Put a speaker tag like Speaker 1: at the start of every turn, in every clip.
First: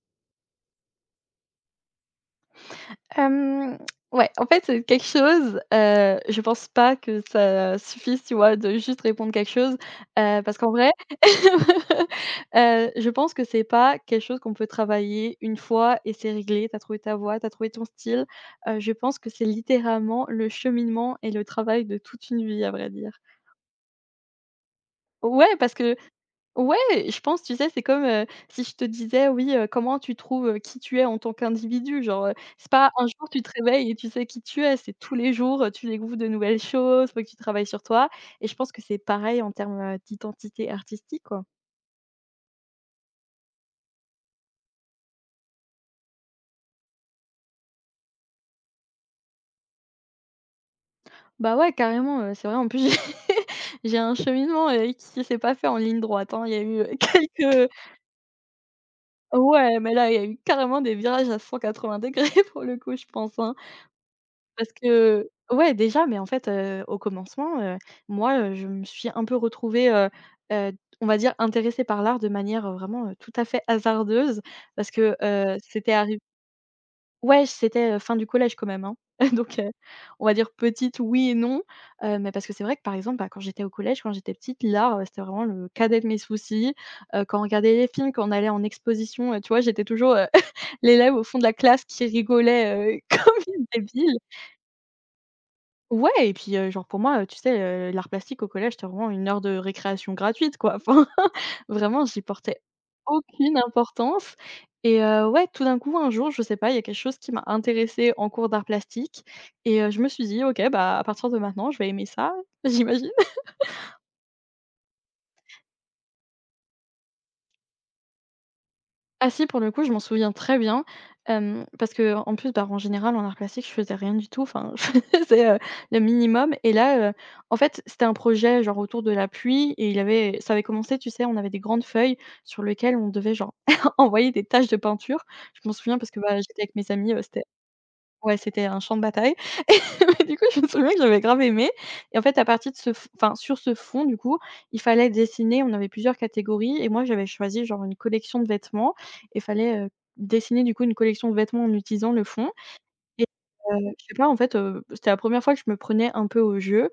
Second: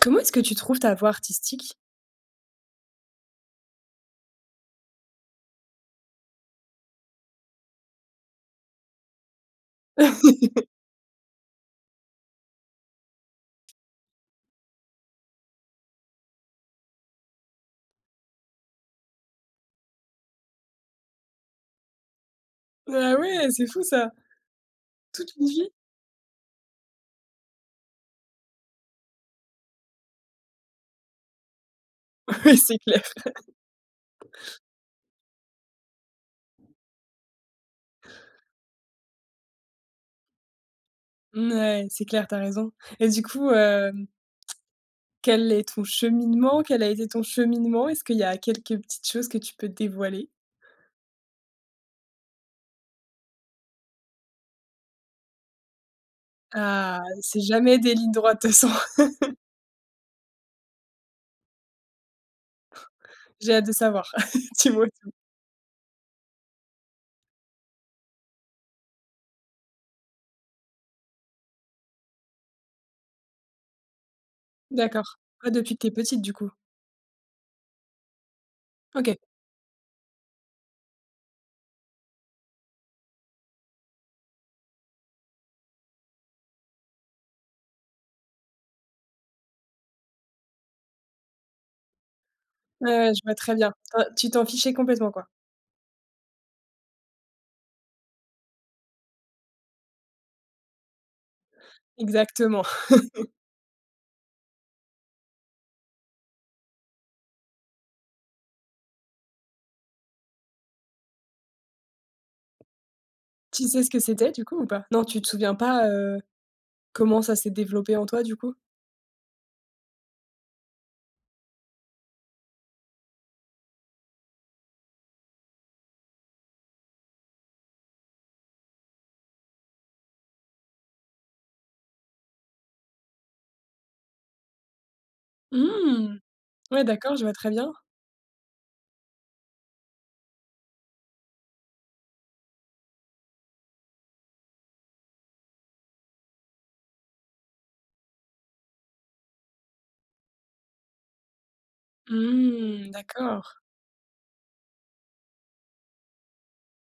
Speaker 1: Comment est-ce que tu trouves ta voix artistique?
Speaker 2: Hem, ouais, en fait, c'est quelque chose, je pense pas que ça suffise, tu vois, de juste répondre quelque chose, parce qu'en vrai, je pense que c'est pas quelque chose qu'on peut travailler une fois et c'est réglé. T'as trouvé ta voix, t'as trouvé ton style. Je pense que c'est littéralement le cheminement et le travail de toute une vie, à vrai dire.
Speaker 1: Ah ouais, c'est fou ça! Toute une
Speaker 2: Ouais,
Speaker 1: vie?
Speaker 2: parce que Ouais, je pense, tu sais, c'est comme, si je te disais: «Oui, comment tu trouves, qui tu es en tant qu'individu?» genre,
Speaker 1: Oui,
Speaker 2: c'est
Speaker 1: c'est
Speaker 2: pas
Speaker 1: clair.
Speaker 2: un jour tu te réveilles et tu sais qui tu es, c'est tous les jours, tu découvres de nouvelles choses, faut que tu travailles sur toi et je pense que c'est pareil en termes, d'identité artistique, quoi.
Speaker 1: Mmh, ouais, c'est clair, t'as raison et du coup, quel est ton cheminement? Quel a été ton cheminement? Est-ce qu'il y a quelques petites choses que tu peux dévoiler?
Speaker 2: Bah, ouais, carrément, c'est vrai, en plus j'ai j'ai un cheminement, qui s'est pas fait en ligne droite, hein. Il y a eu,
Speaker 1: Ah, c'est
Speaker 2: quelques
Speaker 1: jamais des lignes droites de toute façon.
Speaker 2: ouais, mais là, il y a eu carrément des virages à 180 degrés pour le coup, je pense,
Speaker 1: J'ai
Speaker 2: hein.
Speaker 1: hâte de savoir.
Speaker 2: Parce
Speaker 1: Dis-moi tout.
Speaker 2: que ouais, déjà, mais en fait, au commencement, moi, je me suis un peu retrouvée, heu, on va dire intéressée par l'art de manière, vraiment, tout à fait hasardeuse parce que,
Speaker 1: D'accord. Ah, depuis que t'es
Speaker 2: c'était arrivé
Speaker 1: petite du coup?
Speaker 2: ouais, c'était, fin du collège quand même, hein,
Speaker 1: OK.
Speaker 2: donc on va dire petite oui et non, mais parce que c'est vrai que par exemple, bah, quand j'étais au collège, quand j'étais petite, l'art, c'était vraiment le cadet de mes soucis, quand on regardait les films, quand on allait en exposition, tu vois, j'étais toujours, l'élève au fond de la classe qui
Speaker 1: Ouais,
Speaker 2: rigolait,
Speaker 1: ouais, je vois
Speaker 2: comme
Speaker 1: très
Speaker 2: une
Speaker 1: bien. Toi,
Speaker 2: débile.
Speaker 1: tu t'en fichais complètement quoi?
Speaker 2: Ouais et puis, genre pour moi, tu sais, l'art plastique au collège, c'était vraiment une heure de récréation gratuite quoi. Enfin, vraiment j'y portais
Speaker 1: Exactement.
Speaker 2: aucune importance et ouais, tout d'un coup, un jour, je sais pas, il y a quelque chose qui m'a intéressée en cours d'art plastique et je me suis dit: «OK, bah, à partir de maintenant, je vais aimer ça», j'imagine.
Speaker 1: Tu sais ce que c'était du coup ou pas? Non, tu te souviens pas. Comment ça s'est développé en toi, du coup?
Speaker 2: Ah si, pour le coup, je m'en souviens très bien, parce que en plus, bah, en général, en art plastique, je faisais rien du tout, enfin, je faisais, le minimum et là, en fait, c'était un projet, genre, autour de la pluie et il avait ça avait commencé, tu sais, on avait des grandes feuilles sur lesquelles on devait, genre, envoyer des taches de peinture. Je m'en souviens parce
Speaker 1: Mmh!
Speaker 2: que, bah, j'étais avec
Speaker 1: Ouais,
Speaker 2: mes amis,
Speaker 1: d'accord, je vois
Speaker 2: c'était
Speaker 1: très bien.
Speaker 2: Ouais, c'était un champ de bataille et du coup, je me souviens que j'avais grave aimé et en fait, à partir de ce f enfin, sur ce fond, du coup, il fallait dessiner, on avait plusieurs catégories et moi, j'avais choisi genre une collection de vêtements et fallait, dessiner, du coup, une collection de vêtements en utilisant le fond
Speaker 1: Mmh,
Speaker 2: et
Speaker 1: d'accord.
Speaker 2: je sais pas, en fait, c'était la première fois que je me prenais un peu au jeu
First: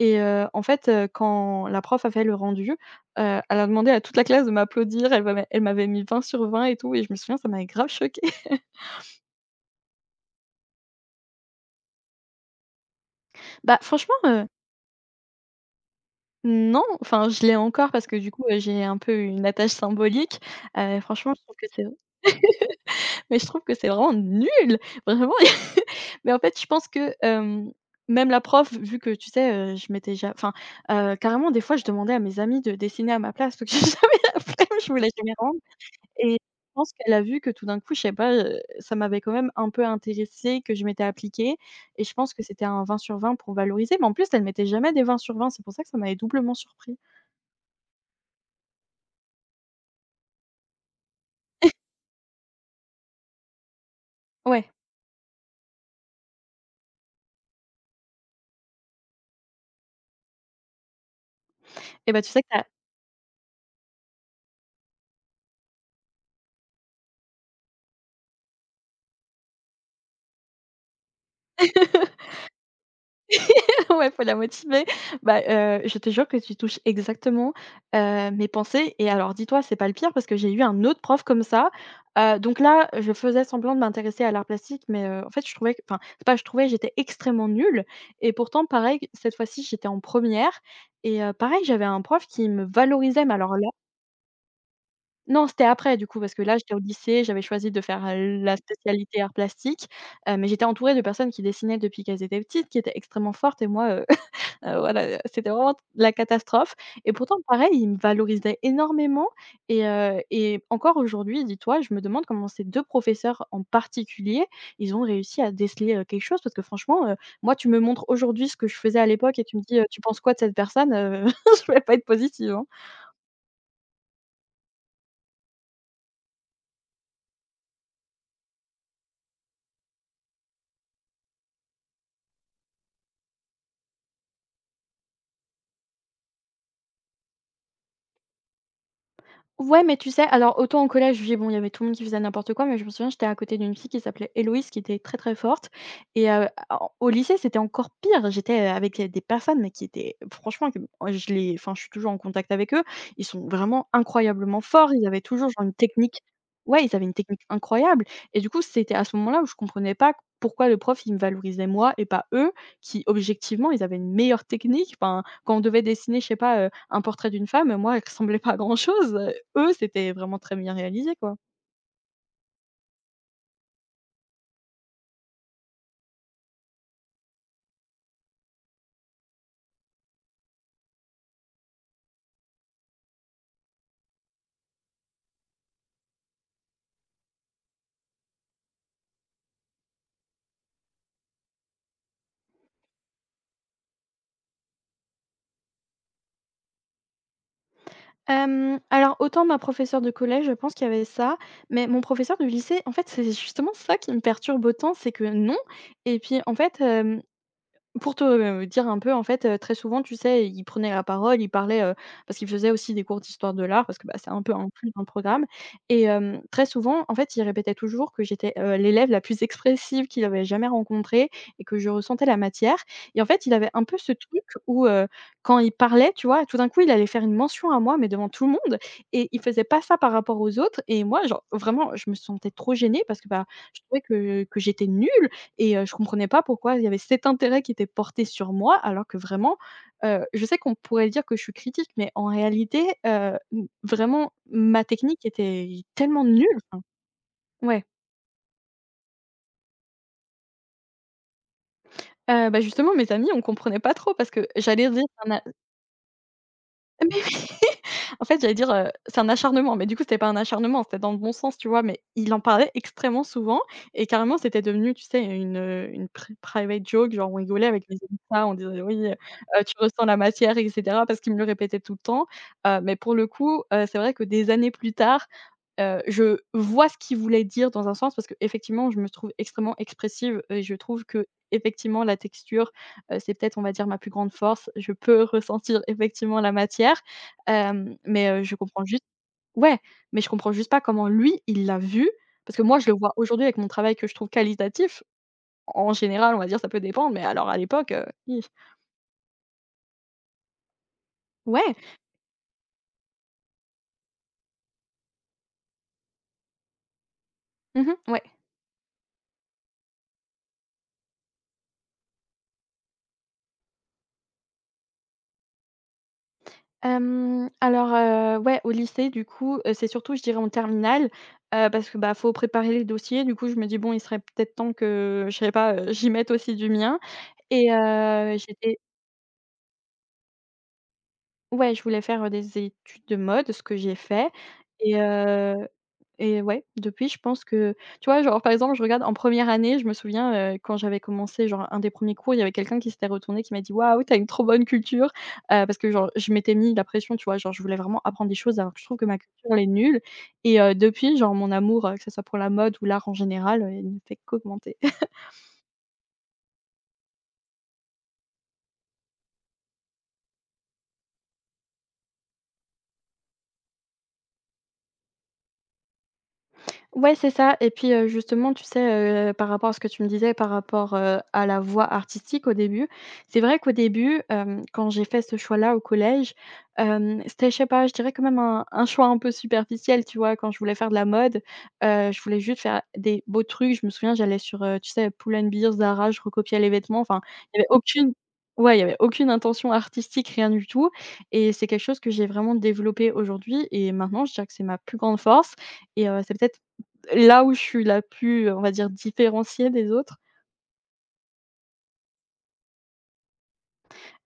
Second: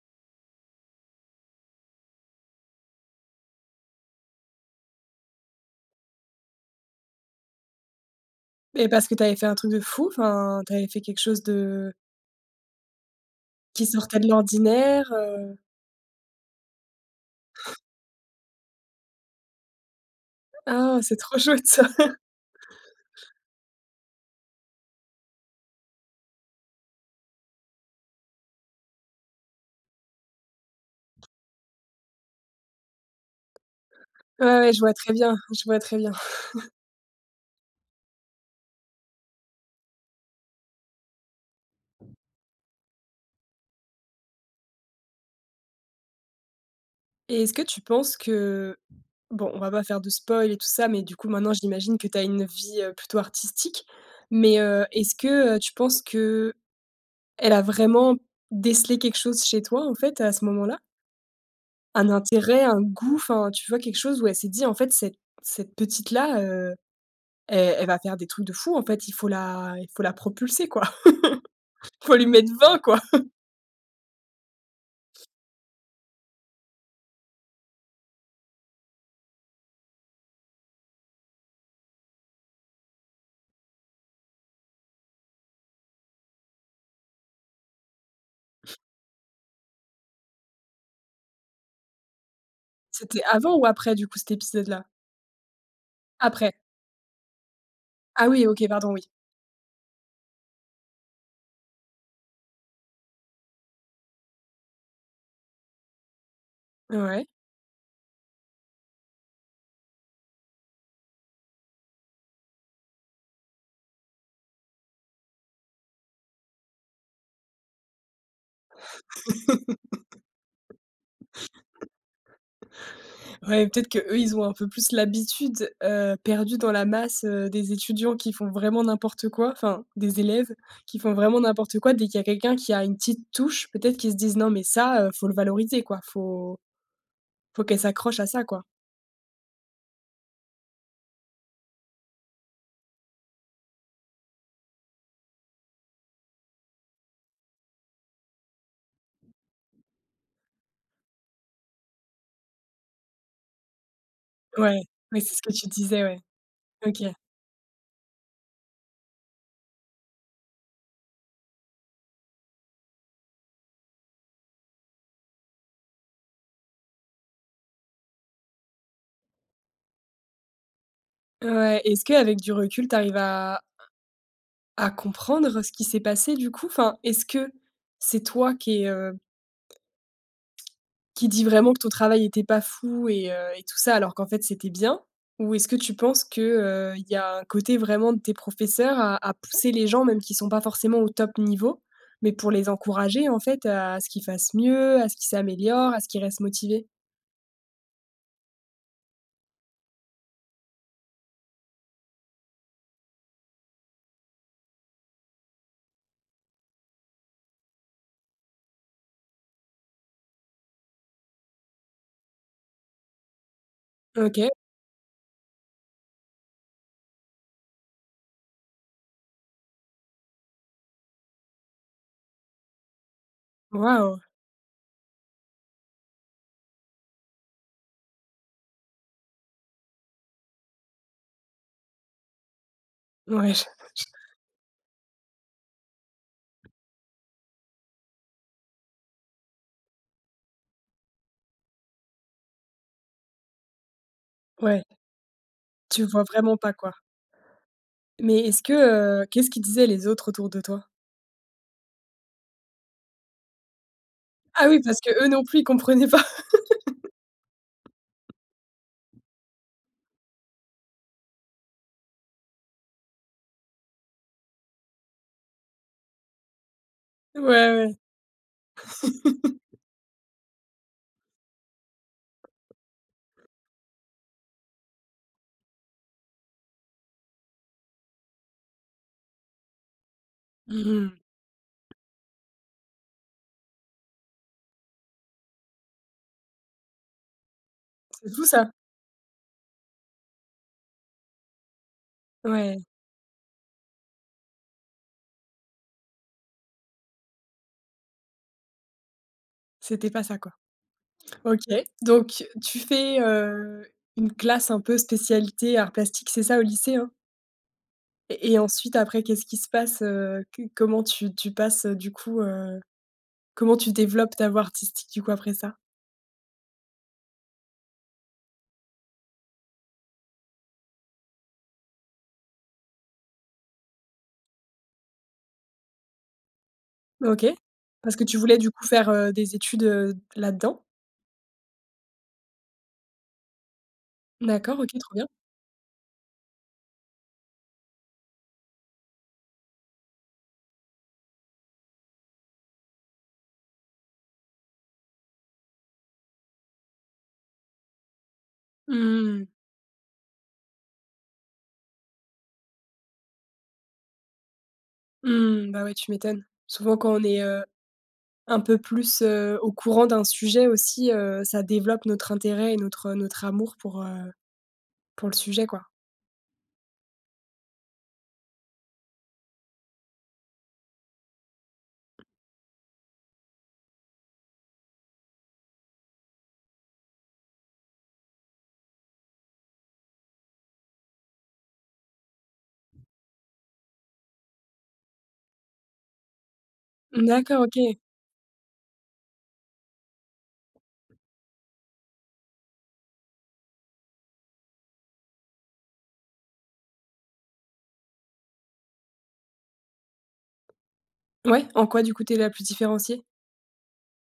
Speaker 2: et en fait, quand la prof a fait le rendu, elle a demandé à toute la classe de m'applaudir. Elle m'avait mis 20 sur 20 et tout et je me souviens, ça m'avait grave choquée.
Speaker 1: Et parce que tu avais fait un truc de fou? Enfin, tu avais fait quelque chose de
Speaker 2: Bah,
Speaker 1: qui sortait de
Speaker 2: franchement,
Speaker 1: l'ordinaire?
Speaker 2: Non, enfin je l'ai encore parce que du coup, j'ai un peu une attache symbolique.
Speaker 1: Ah, c'est
Speaker 2: Franchement,
Speaker 1: trop
Speaker 2: je trouve
Speaker 1: chouette
Speaker 2: que
Speaker 1: ça!
Speaker 2: c'est mais je trouve que c'est vraiment nul! Vraiment mais en fait, je pense que, même la prof, vu que tu sais, je m'étais ja enfin, carrément des fois, je demandais à mes amis de dessiner à ma place parce que j'avais la
Speaker 1: Ouais, ouais, je
Speaker 2: flemme, je
Speaker 1: vois
Speaker 2: voulais
Speaker 1: très
Speaker 2: jamais
Speaker 1: bien,
Speaker 2: rendre
Speaker 1: je vois très bien.
Speaker 2: et je pense qu'elle a vu que tout d'un coup, je sais pas, ça m'avait quand même un peu intéressée, que je m'étais appliquée et je pense que c'était un 20 sur 20 pour valoriser mais en plus, elle mettait jamais des 20 sur 20, c'est pour ça que ça m'avait doublement surpris.
Speaker 1: Et est-ce que tu penses que bon, on va pas faire de spoil et tout ça, mais du coup, maintenant, j'imagine que tu as une vie, plutôt artistique. Mais,
Speaker 2: Ouais
Speaker 1: est-ce que, tu penses que elle a vraiment décelé quelque chose chez toi, en fait, à ce moment-là? Un
Speaker 2: et bah, tu sais que tu
Speaker 1: intérêt, un goût, enfin, tu vois, quelque chose où elle s'est dit: «En fait, cette petite-là, elle va faire des trucs de fou, en fait, il faut la propulser, quoi. Il faut lui mettre 20, quoi».
Speaker 2: ouais, faut la motiver. Bah, je te jure que tu touches exactement, mes pensées et alors dis-toi, c'est pas le pire parce que j'ai eu un autre prof comme ça. Donc là, je faisais semblant de m'intéresser à l'art plastique mais, en fait, je trouvais que enfin, c'est pas je trouvais, j'étais extrêmement nulle et pourtant pareil, cette fois-ci, j'étais en première et pareil, j'avais un prof qui me
Speaker 1: C'était
Speaker 2: valorisait mais
Speaker 1: avant
Speaker 2: alors
Speaker 1: ou
Speaker 2: là
Speaker 1: après, du coup, cet épisode-là?
Speaker 2: Non, c'était après du coup, parce que
Speaker 1: Après.
Speaker 2: là, j'étais au lycée, j'avais choisi de faire,
Speaker 1: Ah oui,
Speaker 2: la
Speaker 1: OK, pardon, oui.
Speaker 2: spécialité arts plastiques, mais j'étais entourée de personnes qui dessinaient depuis qu'elles étaient petites, qui étaient extrêmement fortes et moi, voilà, c'était vraiment la catastrophe et
Speaker 1: Ouais.
Speaker 2: pourtant pareil, ils me valorisaient énormément et encore aujourd'hui, dis-toi, je me demande comment ces 2 professeurs en particulier, ils ont réussi à déceler, quelque chose parce que franchement, moi, tu me montres aujourd'hui ce que je faisais à l'époque et tu me dis, «Tu penses quoi de cette personne?» Je vais pas être positive, hein.
Speaker 1: Ouais, peut-être qu'eux, ils ont un peu plus l'habitude, perdue dans la masse, des étudiants qui font vraiment n'importe quoi, enfin, des élèves qui font vraiment n'importe quoi. Dès qu'il y a quelqu'un qui a une petite touche, peut-être qu'ils se disent: «Non, mais ça, faut le valoriser, quoi. Faut qu'elle s'accroche à ça, quoi».
Speaker 2: Ouais, mais tu sais, alors autant au collège, je vis bon, il y avait tout le monde qui faisait n'importe quoi, mais je me souviens, j'étais à côté d'une fille qui s'appelait Héloïse, qui était très très forte. Et en au lycée, c'était encore pire. J'étais, avec, des personnes, mais qui étaient franchement, que je les enfin, je suis toujours en contact avec eux. Ils sont vraiment incroyablement
Speaker 1: Ouais,
Speaker 2: forts. Ils avaient
Speaker 1: oui, c'est ce
Speaker 2: toujours
Speaker 1: que tu
Speaker 2: genre une
Speaker 1: disais, ouais.
Speaker 2: technique ouais, ils
Speaker 1: OK.
Speaker 2: avaient une technique incroyable. Et du coup, c'était à ce moment-là où je comprenais pas pourquoi le prof, il me valorisait moi et pas eux, qui objectivement, ils avaient une meilleure technique. Enfin, quand on devait dessiner, je sais pas, un portrait d'une femme, moi, elle ressemblait pas à grand chose eux, c'était vraiment très bien réalisé, quoi.
Speaker 1: Ouais, est-ce qu'avec du recul, tu arrives à comprendre ce qui s'est passé, du coup? Enfin, est-ce que c'est toi qui es, qui dit vraiment que ton travail était pas fou et tout ça, alors qu'en fait c'était bien? Ou est-ce que tu penses que, il y a un côté vraiment de tes professeurs à pousser les gens, même qui sont pas forcément au top niveau, mais pour les encourager en fait à ce qu'ils fassent mieux, à ce qu'ils s'améliorent, à ce qu'ils restent motivés?
Speaker 2: Alors autant ma professeure de collège, je pense qu'il y avait ça, mais mon professeur du lycée, en fait, c'est justement ça qui me perturbe autant, c'est que non et puis, en fait, hem Pour te, dire un peu en fait, très souvent tu sais, il prenait la parole, il parlait, parce qu'il faisait aussi des cours d'histoire de l'art parce que, bah, c'est un
Speaker 1: OK,
Speaker 2: peu inclus dans le programme et très souvent en fait il répétait toujours que j'étais, l'élève la plus expressive qu'il avait jamais rencontrée et que je ressentais la matière et en fait il avait un peu ce
Speaker 1: waouh!
Speaker 2: truc où, quand il parlait, tu vois, tout d'un coup il allait faire une mention à moi, mais devant tout le monde et il faisait pas ça par rapport aux autres et moi genre vraiment je me sentais trop gênée parce que, bah,
Speaker 1: Ouais, je
Speaker 2: je trouvais que j'étais nulle et je comprenais pas pourquoi il y avait cet intérêt qui était porté sur moi, alors que vraiment, je sais qu'on pourrait dire que je suis critique, mais en réalité, m vraiment
Speaker 1: ouais,
Speaker 2: ma technique était
Speaker 1: tu vois
Speaker 2: tellement nulle,
Speaker 1: vraiment pas,
Speaker 2: enfin
Speaker 1: quoi.
Speaker 2: ouais.
Speaker 1: Mais est-ce que, qu'est-ce qu'ils disaient les autres autour de toi?
Speaker 2: Bah, justement mes amis, on comprenait pas trop parce que
Speaker 1: Ah oui,
Speaker 2: j'allais
Speaker 1: parce
Speaker 2: dire
Speaker 1: que eux
Speaker 2: un
Speaker 1: non plus, ils comprenaient pas.
Speaker 2: Mais oui! En fait, j'allais dire, c'est un acharnement, mais du coup, c'était pas un acharnement, c'était dans le bon sens, tu vois? Mais il en parlait extrêmement souvent et carrément, c'était devenu, tu sais, une private joke, genre on
Speaker 1: Ouais,
Speaker 2: rigolait avec les
Speaker 1: ouais.
Speaker 2: amis de ça, on disait: «Oui, tu ressens la matière» et cetera parce qu'il me le répétait tout le temps. Mais pour le coup, c'est vrai que des années plus tard, je vois ce qu'il voulait dire dans un sens parce que effectivement, je me trouve extrêmement expressive et je trouve
Speaker 1: Mmh.
Speaker 2: que effectivement la texture c'est peut-être, on va dire, ma plus grande force. Je peux ressentir effectivement la matière,
Speaker 1: C'est
Speaker 2: mais
Speaker 1: fou
Speaker 2: je
Speaker 1: ça.
Speaker 2: comprends juste ouais, mais je comprends juste pas comment lui, il l'a vu. Parce que moi,
Speaker 1: Ouais,
Speaker 2: je le vois aujourd'hui avec mon travail que je trouve qualitatif. En général, on va dire, ça peut dépendre, mais alors à l'époque, hi.
Speaker 1: c'était pas ça, quoi. OK,
Speaker 2: Ouais,
Speaker 1: donc tu fais, une classe un peu spécialité art plastique, c'est ça, au lycée, hein?
Speaker 2: mmh ouais.
Speaker 1: Et ensuite après qu'est-ce qui se passe, que comment tu passes, du coup, comment tu développes ta voix artistique, du coup, après ça?
Speaker 2: Alors, ouais, au lycée, du coup, c'est surtout, je dirais, en terminale, parce que, bah, faut préparer les dossiers. Du coup, je me dis: «Bon, il serait peut-être temps que, je sais pas, j'y mette aussi du mien»
Speaker 1: OK,
Speaker 2: et
Speaker 1: parce que tu voulais, du
Speaker 2: j'étais
Speaker 1: coup, faire, des études, là-dedans?
Speaker 2: Ouais, je voulais faire, des études de mode, ce que j'ai fait
Speaker 1: D'accord, OK,
Speaker 2: et
Speaker 1: trop bien.
Speaker 2: heu et ouais, depuis, je pense que, tu vois, genre, par exemple, je regarde en première année, je me souviens, quand j'avais commencé, genre, un des premiers cours, il y avait quelqu'un qui s'était retourné qui m'a dit: «Waouh, tu as une trop bonne culture !» Parce que, genre, je m'étais mis la pression, tu vois? Genre, je voulais vraiment apprendre des choses alors que je trouve que ma
Speaker 1: Mmh.
Speaker 2: culture, elle est nulle et depuis, genre, mon amour, que ce soit pour la mode ou l'art en général, il ne fait qu'augmenter.
Speaker 1: Mmh, bah, ouais, tu m'étonnes. Souvent quand on est, un peu plus, au courant d'un sujet aussi, ça développe notre intérêt et notre amour pour le sujet, quoi.
Speaker 2: Ouais, c'est ça et puis, justement, tu sais, par rapport à ce que tu me disais, par rapport, à la voie artistique au début, c'est vrai qu'au début, quand j'ai fait ce choix-là au collège, c'était, je sais pas, je dirais quand même un choix un peu superficiel, tu vois? Quand je voulais faire de la mode, je voulais juste faire des beaux trucs. Je me souviens, j'allais sur, tu sais, Pull&Bear, Zara, je recopiais les vêtements, enfin, il y
Speaker 1: D'accord,
Speaker 2: avait
Speaker 1: OK.
Speaker 2: aucune ouais, il y avait aucune intention artistique, rien du tout et c'est quelque chose que j'ai vraiment développé aujourd'hui et maintenant, je dirais que c'est ma plus grande force et c'est peut-être là où je suis la plus, on va dire, différenciée des autres.
Speaker 1: Ouais, en quoi du coup tu es la plus différenciée?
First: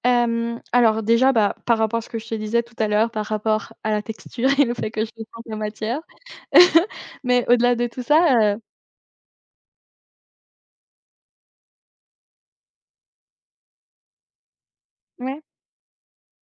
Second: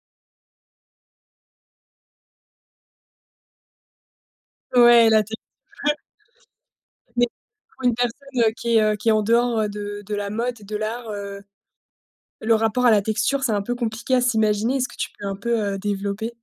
Speaker 2: Alors déjà, bah, par rapport à ce que je te disais tout à l'heure, par rapport à la texture et le fait que
Speaker 1: Ouais,
Speaker 2: je
Speaker 1: là, tu es
Speaker 2: sente la
Speaker 1: plus
Speaker 2: matière.
Speaker 1: Mais
Speaker 2: Mais au-delà
Speaker 1: pour
Speaker 2: de
Speaker 1: une
Speaker 2: tout
Speaker 1: personne,
Speaker 2: ça,
Speaker 1: qui est en dehors, de la mode et de l'art, le rapport à la texture, c'est un peu compliqué à s'imaginer. Est-ce que tu peux un
Speaker 2: ouais.
Speaker 1: peu, développer?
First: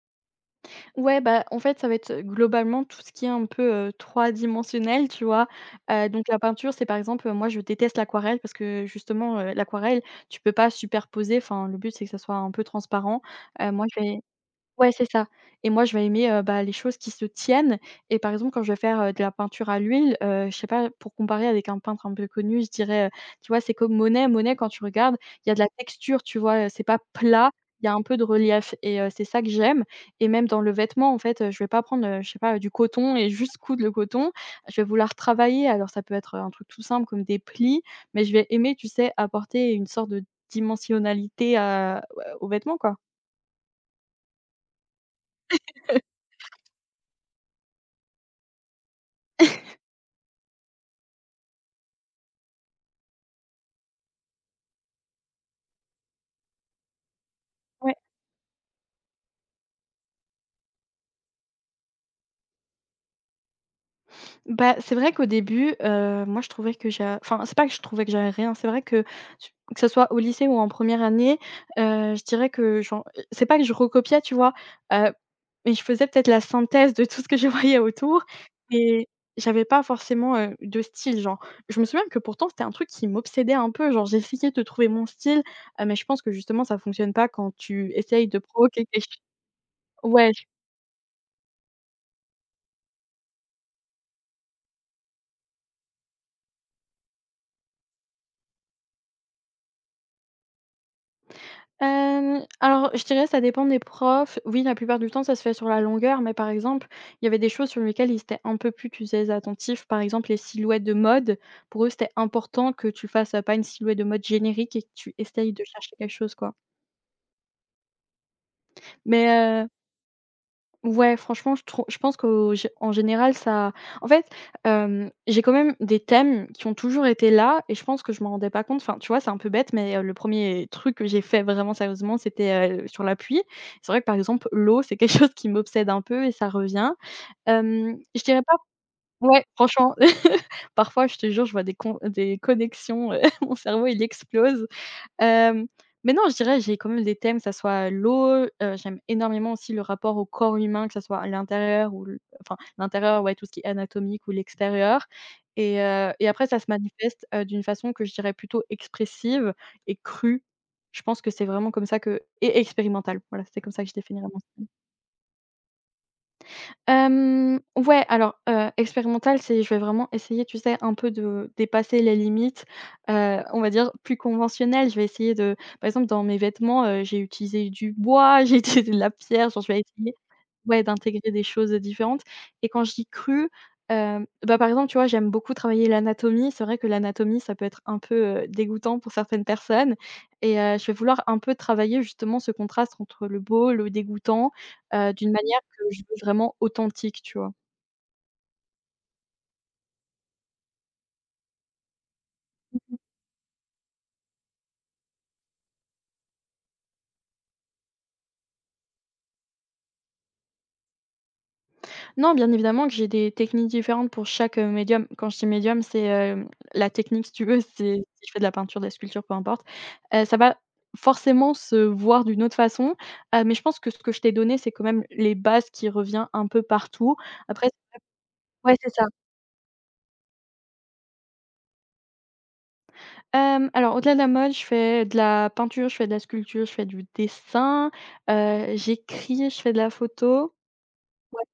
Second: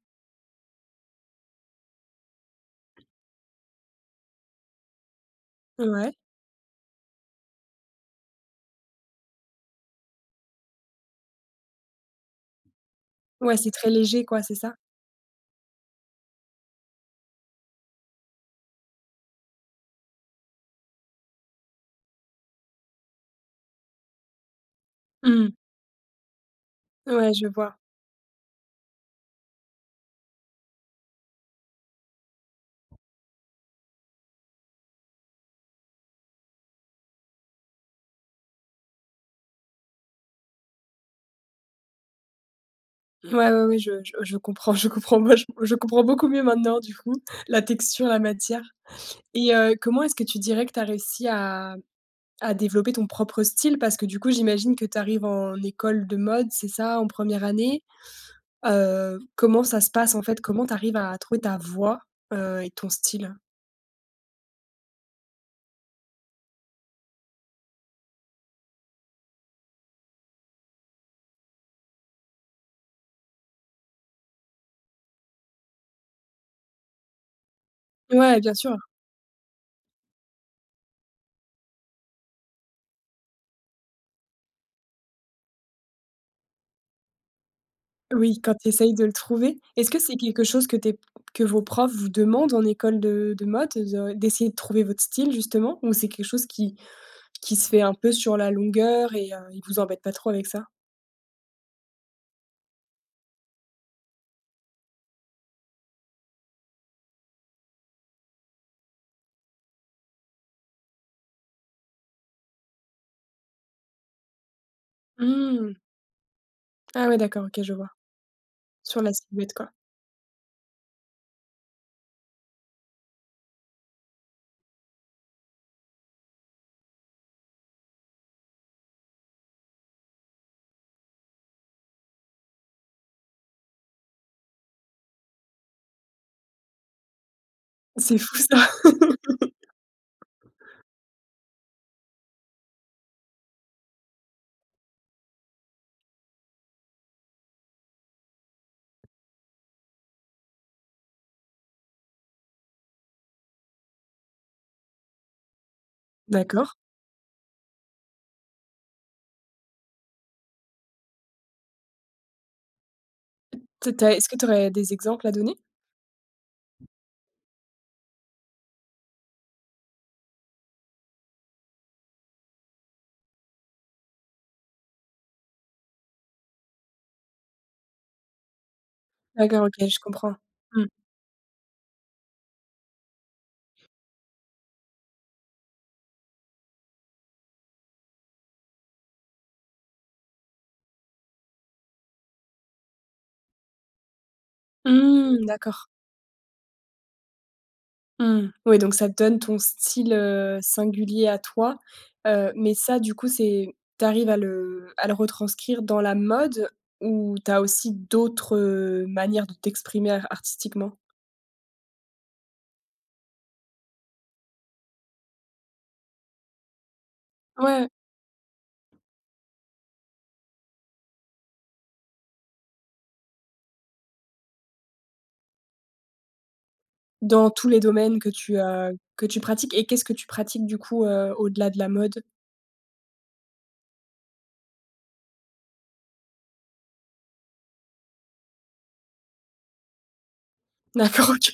Speaker 2: Ouais, bah, en fait, ça va être, globalement tout ce qui est un peu, 3 dimensionnel, tu vois?
Speaker 1: Ouais.
Speaker 2: Donc la peinture, c'est par exemple, moi je déteste l'aquarelle parce que justement, l'aquarelle, tu peux pas superposer, enfin le but c'est que ça soit un peu transparent.
Speaker 1: Ouais, c'est
Speaker 2: Moi
Speaker 1: très
Speaker 2: je vais
Speaker 1: léger quoi, c'est ça?
Speaker 2: Ouais, c'est ça et moi, je vais aimer, bah, les choses qui se tiennent et par exemple, quand je vais faire, de la peinture à l'huile, je sais pas, pour comparer avec un peintre un peu connu, je dirais, tu vois, c'est comme Monet. Monet, quand tu regardes, il
Speaker 1: Mmh.
Speaker 2: y a de la texture, tu vois? C'est pas
Speaker 1: Ouais, je
Speaker 2: plat,
Speaker 1: vois.
Speaker 2: il y a un peu de relief et c'est ça que j'aime et même dans le vêtement, en fait, je vais pas prendre, je sais pas, du coton et juste coudre le coton. Je vais vouloir travailler, alors ça peut être un truc tout simple comme des plis, mais je vais aimer, tu sais, apporter une sorte de dimensionnalité à ouais, aux quoi.
Speaker 1: Ouais, ouais, ouais, je comprends, je comprends. Moi, je comprends beaucoup mieux maintenant du coup, la texture, la matière et comment est-ce que tu dirais que tu as réussi à développer ton propre style parce que du coup, j'imagine que tu arrives en école de mode, c'est ça, en première année?
Speaker 2: Ouais.
Speaker 1: Comment ça se passe en fait? Comment tu arrives à trouver ta voix, et ton style?
Speaker 2: Bah, c'est vrai qu'au début, moi je trouvais que j'ai, enfin, c'est pas que je trouvais que j'avais rien, c'est vrai que su que ce soit au lycée ou en première année, je dirais que genre, c'est pas que je recopiais, tu vois? Heu, mais je faisais peut-être la synthèse de tout ce que je voyais autour
Speaker 1: Ouais, bien sûr.
Speaker 2: et j'avais pas forcément, de style, genre. Je me souviens que pourtant c'était un truc qui m'obsédait un peu, genre j'essayais de trouver mon style, mais je pense que justement ça fonctionne pas quand tu essayes
Speaker 1: Oui,
Speaker 2: de
Speaker 1: quand tu
Speaker 2: provoquer
Speaker 1: essayes de
Speaker 2: quelque
Speaker 1: le
Speaker 2: chose.
Speaker 1: trouver. Est-ce que c'est
Speaker 2: Ouais.
Speaker 1: quelque chose que vos profs vous demandent en école de mode, de d'essayer de trouver votre style justement? Ou c'est quelque chose qui se fait un peu sur la longueur et ils vous embêtent pas trop avec ça?
Speaker 2: Alors je dirais ça dépend des profs. Oui, la plupart du temps, ça se fait sur la longueur, mais par exemple, il y avait des choses sur lesquelles ils étaient un peu plus, tu sais, attentifs. Par exemple, les silhouettes de mode, pour eux, c'était important que tu fasses, pas une silhouette de mode générique et que tu essayes de
Speaker 1: Mmh.
Speaker 2: chercher quelque chose, quoi.
Speaker 1: Ah ouais, d'accord, OK, je vois. Sur la silhouette,
Speaker 2: Mais
Speaker 1: quoi.
Speaker 2: Ouais, franchement, je pense qu'au en général, ça en fait, hem, j'ai quand même des thèmes qui ont toujours été là et je pense que je m'en rendais pas compte. Enfin, tu vois, c'est un peu bête, mais, le premier truc que j'ai fait vraiment sérieusement, c'était, sur la pluie. C'est vrai que, par exemple, l'eau, c'est quelque chose qui m'obsède un peu et ça revient. Hem,
Speaker 1: C'est
Speaker 2: je
Speaker 1: fou
Speaker 2: dirais pas
Speaker 1: ça.
Speaker 2: ouais, franchement, parfois, je te jure, je vois des connexions, mon cerveau, il explose. Hem, mais non, je dirais, j'ai quand même des thèmes, que ça soit l'eau, j'aime énormément aussi le rapport au corps humain, que ça soit à l'intérieur ou l enfin, l'intérieur, ouais, tout ce qui est anatomique ou l'extérieur et après ça se
Speaker 1: D'accord.
Speaker 2: manifeste, d'une façon que je dirais plutôt expressive et crue. Je pense que c'est vraiment comme ça que et expérimentale, voilà, c'est comme ça que
Speaker 1: Tu
Speaker 2: je
Speaker 1: tu
Speaker 2: définirais
Speaker 1: est-ce que tu
Speaker 2: mon.
Speaker 1: aurais des exemples à donner?
Speaker 2: Ouais, alors, expérimental, c'est je vais vraiment essayer, tu sais, un peu de dépasser les limites, on va dire plus conventionnelles. Je vais essayer de par exemple, dans mes vêtements, j'ai utilisé du bois, j'ai utilisé de la pierre,
Speaker 1: D'accord,
Speaker 2: genre je vais
Speaker 1: OK, je
Speaker 2: essayer
Speaker 1: comprends.
Speaker 2: ouais,
Speaker 1: Mmh.
Speaker 2: d'intégrer des choses différentes et quand je dis cru, bah, par exemple, tu vois, j'aime beaucoup travailler l'anatomie. C'est vrai que l'anatomie, ça peut être un peu, dégoûtant pour certaines personnes et je vais vouloir un peu travailler justement ce contraste entre le beau, le dégoûtant, d'une
Speaker 1: Mmh,
Speaker 2: manière que
Speaker 1: d'accord.
Speaker 2: je veux vraiment authentique, tu vois?
Speaker 1: Mmh. Oui, donc ça te donne ton style, singulier à toi, mais ça, du coup, c'est t'arrives à le retranscrire dans la mode ou t'as aussi d'autres, manières de t'exprimer ar artistiquement?
Speaker 2: Non, bien évidemment que j'ai des techniques différentes pour chaque, médium. Quand je dis médium, c'est, la technique si tu veux,
Speaker 1: Ouais,
Speaker 2: c'est si je fais de la peinture, de la sculpture, peu importe, ça va forcément se voir d'une autre façon, mais je pense que ce que je t'ai donné, c'est quand même les bases qui revient un peu partout.
Speaker 1: dans tous
Speaker 2: Après
Speaker 1: les domaines
Speaker 2: ouais, c'est ça.
Speaker 1: que tu pratiques et qu'est-ce que tu pratiques, du coup, au-delà de la mode?
Speaker 2: Alors au-delà de la mode, je fais de la peinture, je fais de la sculpture, je fais du dessin, j'écris, je fais de la photo.
Speaker 1: D'accord, OK.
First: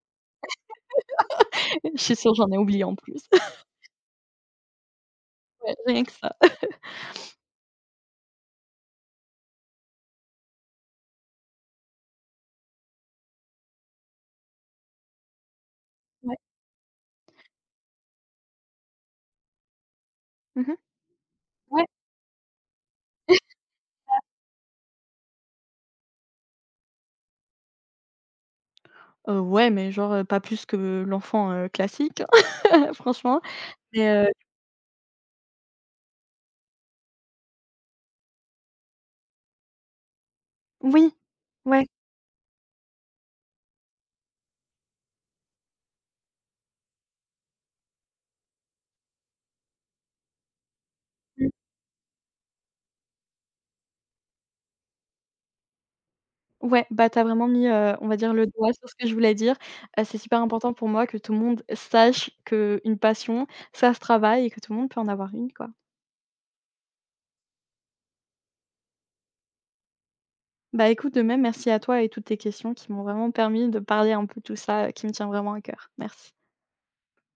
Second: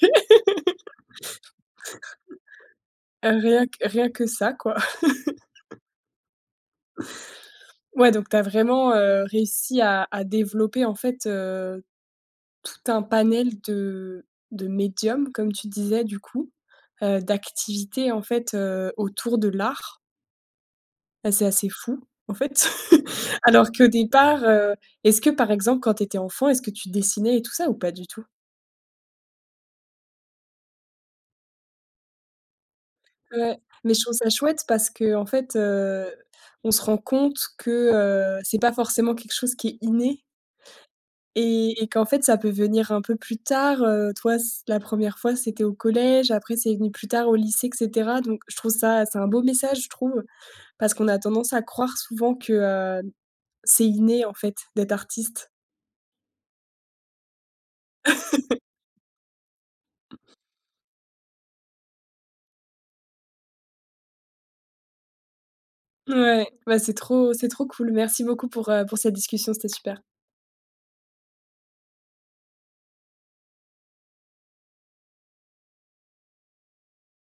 Speaker 2: Je suis sûre, j'en ai oublié en plus.
Speaker 1: Rien que rien que ça, quoi.
Speaker 2: Ouais, rien que ça.
Speaker 1: Ouais, donc t'as vraiment, réussi à développer, en fait, Tu un panel de médiums, comme tu disais du
Speaker 2: Ouais.
Speaker 1: coup, d'activités en fait, autour de l'art.
Speaker 2: Mmh.
Speaker 1: Bah, c'est assez fou en fait. Alors qu'au départ, est-ce que par exemple quand tu étais enfant, est-ce que tu dessinais et tout ça ou pas du tout?
Speaker 2: Ouais, mais genre, pas plus que l'enfant, classique, hein, franchement.
Speaker 1: Ouais, mais je
Speaker 2: Mais,
Speaker 1: trouve ça chouette parce que en fait, on se rend compte que, c'est pas forcément quelque chose qui est inné
Speaker 2: oui,
Speaker 1: et
Speaker 2: ouais,
Speaker 1: qu'en fait, ça peut venir un peu plus tard, toi, c la première fois, c'était au collège, après c'est venu plus tard au lycée, et cetera. Donc je trouve ça c'est un beau message, je trouve, parce qu'on a
Speaker 2: mmh,
Speaker 1: tendance à croire souvent que, c'est inné, en fait, d'être artiste.
Speaker 2: ouais, bah, tu as vraiment mis, on va dire le doigt sur ce que je voulais dire. C'est super important pour moi que tout le monde sache qu'une passion, ça se travaille et que tout le monde peut en avoir une, quoi.
Speaker 1: Ouais, bah, c'est trop cool. Merci beaucoup pour cette discussion, c'était super.
Speaker 2: Bah, écoute, de même, merci à toi et toutes tes questions qui m'ont vraiment permis de parler un peu tout ça, qui me tient vraiment à cœur. Merci.